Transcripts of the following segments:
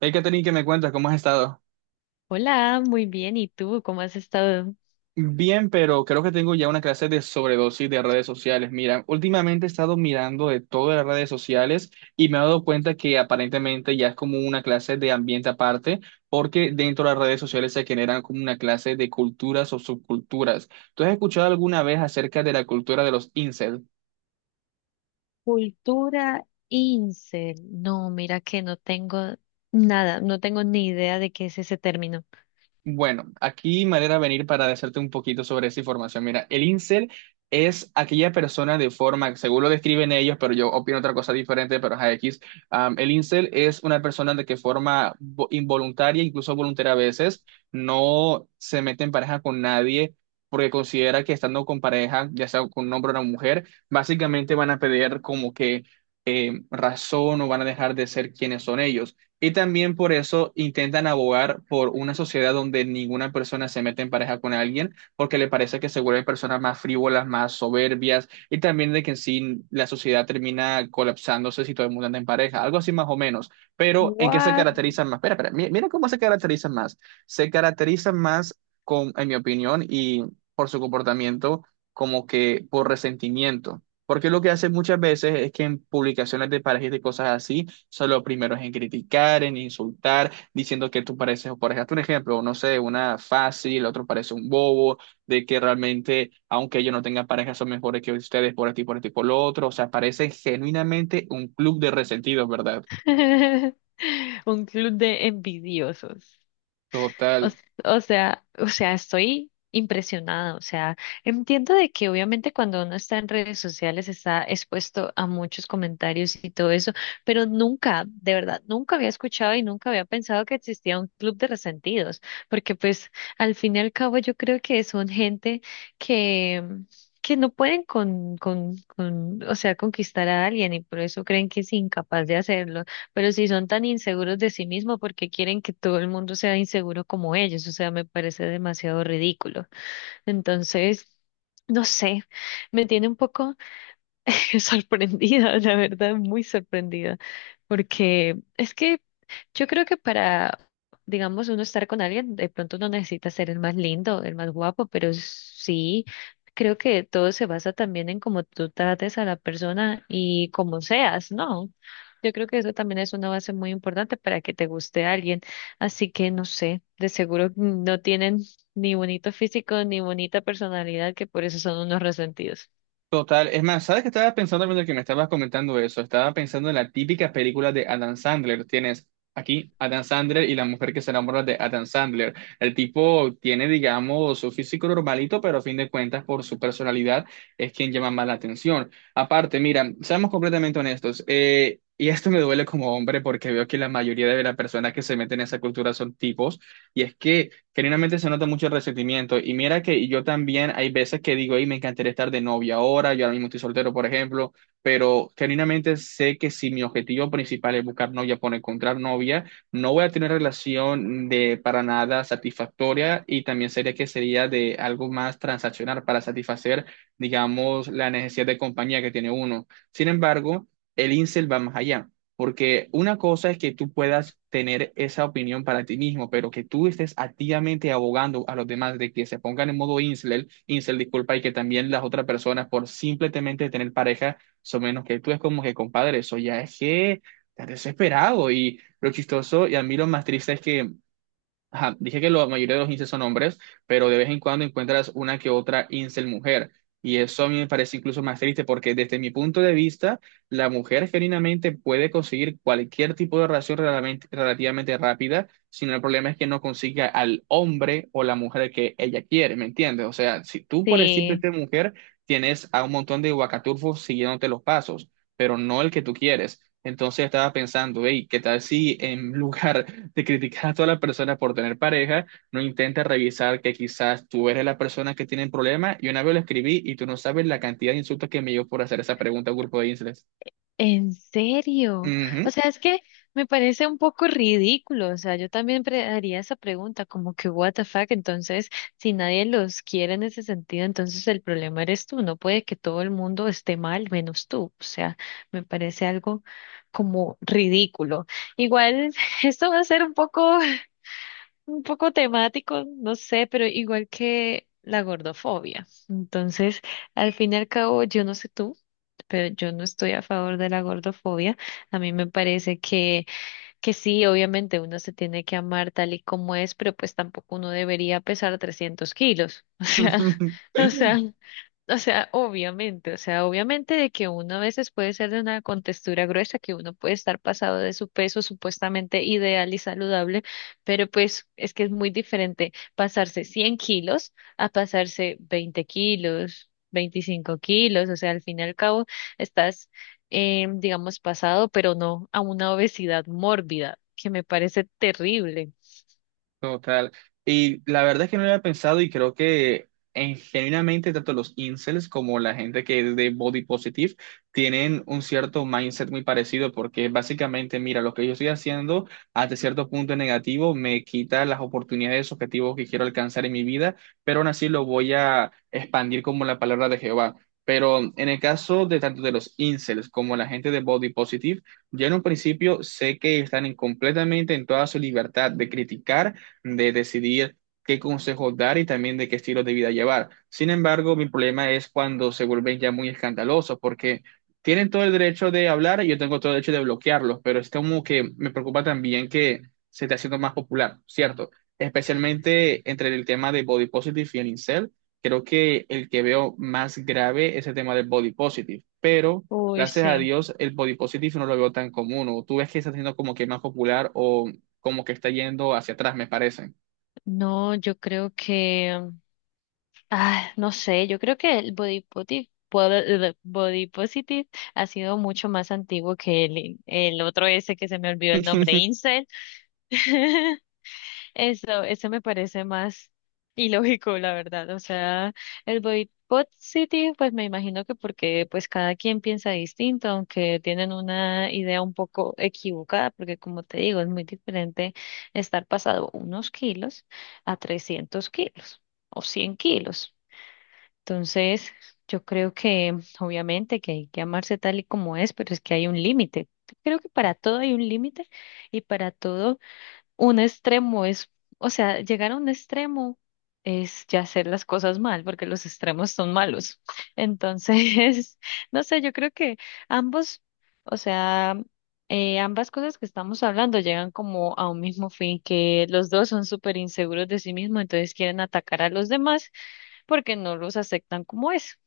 Hey, Katherine, ¿qué me cuentas? ¿Cómo has estado? Hola, muy bien. ¿Y tú cómo has estado? Bien, pero creo que tengo ya una clase de sobredosis de redes sociales. Mira, últimamente he estado mirando de todas las redes sociales y me he dado cuenta que aparentemente ya es como una clase de ambiente aparte, porque dentro de las redes sociales se generan como una clase de culturas o subculturas. ¿Tú has escuchado alguna vez acerca de la cultura de los incels? Cultura incel. No, mira que no tengo nada, no tengo ni idea de qué es ese término. Bueno, aquí manera venir para decirte un poquito sobre esa información. Mira, el incel es aquella persona de forma, según lo describen ellos, pero yo opino otra cosa diferente, pero es X. El incel es una persona de que forma involuntaria, incluso voluntaria a veces, no se mete en pareja con nadie porque considera que estando con pareja, ya sea con un hombre o una mujer, básicamente van a pedir como que razón o van a dejar de ser quienes son ellos. Y también por eso intentan abogar por una sociedad donde ninguna persona se mete en pareja con alguien, porque le parece que se vuelven personas más frívolas, más soberbias, y también de que en sí la sociedad termina colapsándose si todo el mundo anda en pareja, algo así más o menos. Pero ¿en qué se What? caracterizan más? Espera, espera, mira cómo se caracterizan más. Se caracterizan más con, en mi opinión, y por su comportamiento, como que por resentimiento. Porque lo que hacen muchas veces es que en publicaciones de parejas y de cosas así, sea, lo primero es en criticar, en insultar, diciendo que tú pareces, por ejemplo, un ejemplo, no sé, una fácil, el otro parece un bobo, de que realmente, aunque ellos no tengan pareja, son mejores que ustedes por esto y por esto y por lo otro. O sea, parece genuinamente un club de resentidos, ¿verdad? Un club de envidiosos. O, Total. o sea, estoy impresionada. O sea, entiendo de que obviamente cuando uno está en redes sociales está expuesto a muchos comentarios y todo eso, pero nunca, de verdad, nunca había escuchado y nunca había pensado que existía un club de resentidos, porque pues al fin y al cabo yo creo que son gente que que no pueden con, o sea, conquistar a alguien y por eso creen que es incapaz de hacerlo. Pero si son tan inseguros de sí mismos, ¿por qué quieren que todo el mundo sea inseguro como ellos? O sea, me parece demasiado ridículo. Entonces, no sé, me tiene un poco sorprendida, la verdad, muy sorprendida, porque es que yo creo que para, digamos, uno estar con alguien, de pronto no necesita ser el más lindo, el más guapo, pero sí. Creo que todo se basa también en cómo tú trates a la persona y cómo seas, ¿no? Yo creo que eso también es una base muy importante para que te guste a alguien. Así que no sé, de seguro no tienen ni bonito físico ni bonita personalidad, que por eso son unos resentidos. Total, es más, ¿sabes qué estaba pensando mientras que me estabas comentando eso? Estaba pensando en la típica película de Adam Sandler. Tienes aquí Adam Sandler y la mujer que se enamora de Adam Sandler. El tipo tiene, digamos, su físico normalito, pero a fin de cuentas, por su personalidad, es quien llama más la atención. Aparte, mira, seamos completamente honestos, y esto me duele como hombre porque veo que la mayoría de las personas que se meten en esa cultura son tipos. Y es que genuinamente se nota mucho el resentimiento. Y mira que yo también hay veces que digo, hey, me encantaría estar de novia ahora, yo ahora mismo estoy soltero, por ejemplo, pero genuinamente sé que si mi objetivo principal es buscar novia por encontrar novia, no voy a tener relación de para nada satisfactoria y también sería que sería de algo más transaccional para satisfacer, digamos, la necesidad de compañía que tiene uno. Sin embargo, el incel va más allá. Porque una cosa es que tú puedas tener esa opinión para ti mismo, pero que tú estés activamente abogando a los demás de que se pongan en modo incel, incel, disculpa, y que también las otras personas por simplemente tener pareja son menos que tú, es como que, compadre, eso ya es que estás desesperado. Y lo chistoso y a mí lo más triste es que ajá, dije que la mayoría de los incels son hombres, pero de vez en cuando encuentras una que otra incel mujer. Y eso a mí me parece incluso más triste porque desde mi punto de vista, la mujer genuinamente puede conseguir cualquier tipo de relación relativamente rápida, sino el problema es que no consiga al hombre o la mujer que ella quiere, ¿me entiendes? O sea, si tú por Sí. decirte mujer, tienes a un montón de guacaturfos siguiéndote los pasos, pero no el que tú quieres. Entonces estaba pensando, hey, ¿qué tal si en lugar te criticas a toda la persona por tener pareja, no intentes revisar que quizás tú eres la persona que tiene el problema. Y una vez lo escribí y tú no sabes la cantidad de insultos que me dio por hacer esa pregunta a un grupo de islas. ¿En serio? O Ujú. sea, es que me parece un poco ridículo. O sea, yo también haría esa pregunta, como que, what the fuck? Entonces, si nadie los quiere en ese sentido, entonces el problema eres tú. No puede que todo el mundo esté mal, menos tú. O sea, me parece algo como ridículo. Igual, esto va a ser un poco temático, no sé, pero igual que la gordofobia. Entonces, al fin y al cabo, yo no sé tú, pero yo no estoy a favor de la gordofobia. A mí me parece que sí, obviamente uno se tiene que amar tal y como es, pero pues tampoco uno debería pesar 300 kilos. O sea, o sea, o sea, obviamente de que uno a veces puede ser de una contextura gruesa, que uno puede estar pasado de su peso supuestamente ideal y saludable, pero pues es que es muy diferente pasarse 100 kilos a pasarse 20 kilos, 25 kilos, o sea, al fin y al cabo, estás digamos, pasado, pero no a una obesidad mórbida, que me parece terrible. Total. Y la verdad es que no lo había pensado y creo que en, genuinamente tanto los incels como la gente que es de body positive tienen un cierto mindset muy parecido porque básicamente, mira, lo que yo estoy haciendo hasta cierto punto es negativo me quita las oportunidades, objetivos que quiero alcanzar en mi vida, pero aún así lo voy a expandir como la palabra de Jehová. Pero en el caso de tanto de los incels como la gente de body positive, yo en un principio sé que están completamente en toda su libertad de criticar de decidir qué consejos dar y también de qué estilo de vida llevar. Sin embargo, mi problema es cuando se vuelven ya muy escandalosos, porque tienen todo el derecho de hablar y yo tengo todo el derecho de bloquearlos, pero es como que me preocupa también que se esté haciendo más popular, ¿cierto? Especialmente entre el tema de body positive y el incel, creo que el que veo más grave es el tema del body positive, pero Uy, gracias a sí. Dios el body positive no lo veo tan común, o tú ves que está siendo como que más popular o como que está yendo hacia atrás, me parece. No, yo creo que, no sé, yo creo que el body positive ha sido mucho más antiguo que el otro ese que se me olvidó el nombre, incel. Eso me parece más ilógico, la verdad. O sea, el boicot City, pues me imagino que porque pues cada quien piensa distinto, aunque tienen una idea un poco equivocada, porque como te digo, es muy diferente estar pasado unos kilos a 300 kilos o 100 kilos. Entonces, yo creo que obviamente que hay que amarse tal y como es, pero es que hay un límite. Creo que para todo hay un límite y para todo un extremo es, o sea, llegar a un extremo es ya hacer las cosas mal, porque los extremos son malos. Entonces, no sé, yo creo que ambos, o sea, ambas cosas que estamos hablando llegan como a un mismo fin, que los dos son súper inseguros de sí mismos, entonces quieren atacar a los demás porque no los aceptan como es.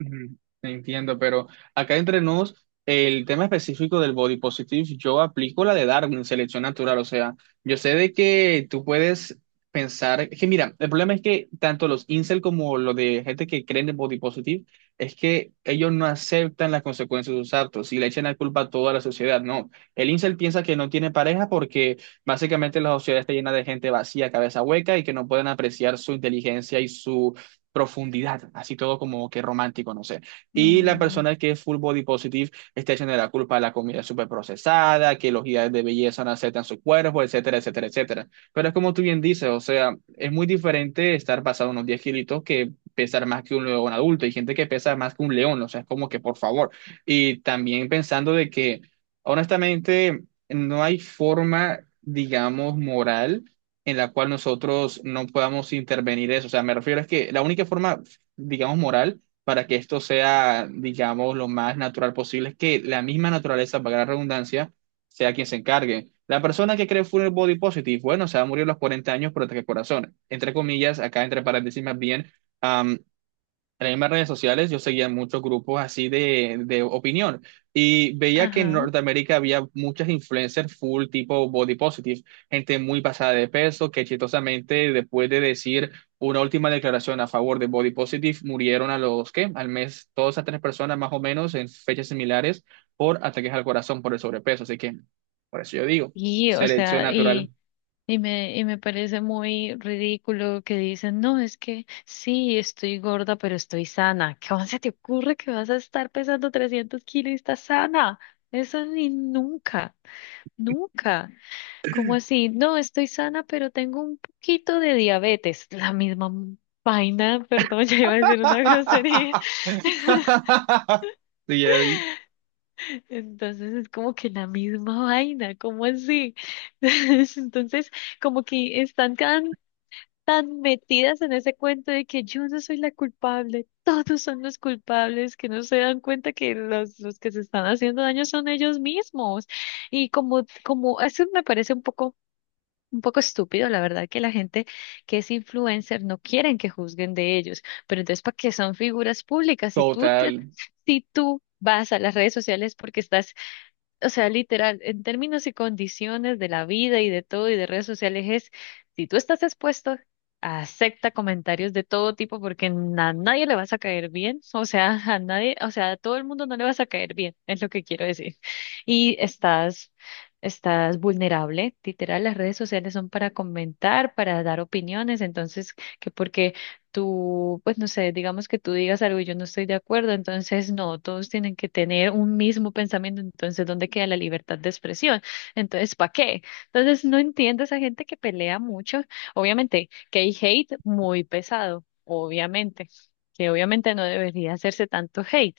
Ujú, entiendo, pero acá entre nos, el tema específico del body positive, yo aplico la de Darwin, selección natural. O sea, yo sé de que tú puedes pensar, es que mira, el problema es que tanto los incel como lo de gente que creen en body positive, es que ellos no aceptan las consecuencias de sus actos y le echan la culpa a toda la sociedad. No, el incel piensa que no tiene pareja porque básicamente la sociedad está llena de gente vacía, cabeza hueca y que no pueden apreciar su inteligencia y su profundidad, así todo como que romántico, no sé. Y la Mm. persona que es full body positive está echando la culpa a la comida súper procesada, que los ideales de belleza no aceptan su cuerpo, etcétera, etcétera, etcétera. Pero es como tú bien dices, o sea, es muy diferente estar pasado unos 10 kilitos que pesar más que un león adulto. Hay gente que pesa más que un león, o sea, es como que por favor. Y también pensando de que, honestamente, no hay forma, digamos, moral en la cual nosotros no podamos intervenir eso. O sea, me refiero a que la única forma, digamos, moral para que esto sea, digamos, lo más natural posible es que la misma naturaleza, para la redundancia, sea quien se encargue. La persona que cree full body positive, bueno, se va a morir a los 40 años, pero ataque al corazón. Entre comillas, acá entre paréntesis más bien, am, en las mismas redes sociales yo seguía muchos grupos así de opinión y veía que en Ajá. Norteamérica había muchas influencers full tipo body positive, gente muy pasada de peso que chistosamente después de decir una última declaración a favor de body positive murieron a los que al mes todas esas tres personas más o menos en fechas similares por ataques al corazón por el sobrepeso, así que por eso yo digo, Y, o selección sea, natural. y y me parece muy ridículo que dicen, no, es que sí, estoy gorda, pero estoy sana. ¿Cómo se te ocurre que vas a estar pesando 300 kilos y estás sana? Eso ni nunca, nunca. ¿Cómo así? No, estoy sana, pero tengo un poquito de diabetes. La misma vaina, perdón, ya iba a decir una grosería. Sí, ya vi. Entonces es como que la misma vaina, ¿cómo así? Entonces como que están tan metidas en ese cuento de que yo no soy la culpable, todos son los culpables, que no se dan cuenta que los que se están haciendo daño son ellos mismos. Eso me parece un poco estúpido, la verdad, que la gente que es influencer no quieren que juzguen de ellos. Pero entonces, ¿para qué son figuras públicas? Total. Si tú vas a las redes sociales porque estás, o sea, literal, en términos y condiciones de la vida y de todo y de redes sociales es, si tú estás expuesto, acepta comentarios de todo tipo porque a nadie le vas a caer bien, o sea, a nadie, o sea, a todo el mundo no le vas a caer bien, es lo que quiero decir. Y estás, estás vulnerable, literal, las redes sociales son para comentar, para dar opiniones, entonces, que porque tú, pues no sé, digamos que tú digas algo y yo no estoy de acuerdo, entonces no, todos tienen que tener un mismo pensamiento, entonces ¿dónde queda la libertad de expresión? Entonces, ¿para qué? Entonces no entiendo a esa gente que pelea mucho, obviamente que hay hate muy pesado, obviamente, que obviamente no debería hacerse tanto hate.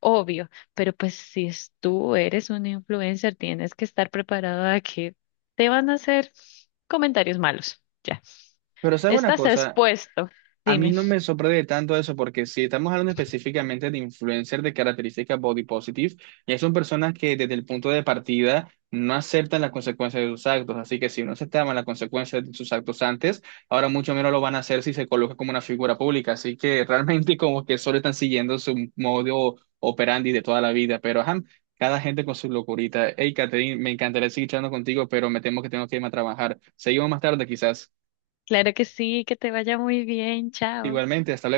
Obvio, pero pues si es tú eres un influencer, tienes que estar preparado a que te van a hacer comentarios malos. Ya, Pero sabes una estás cosa, expuesto. a mí Dime. no me sorprende tanto eso, porque si estamos hablando específicamente de influencers de características body positive, ya son personas que desde el punto de partida no aceptan las consecuencias de sus actos. Así que si no aceptaban las consecuencias de sus actos antes, ahora mucho menos lo van a hacer si se coloca como una figura pública. Así que realmente como que solo están siguiendo su modo operandi de toda la vida. Pero ajá, cada gente con su locurita. Hey, Catherine, me encantaría seguir charlando contigo, pero me temo que tengo que irme a trabajar. Seguimos más tarde quizás. Claro que sí, que te vaya muy bien, chao. Igualmente, hasta luego.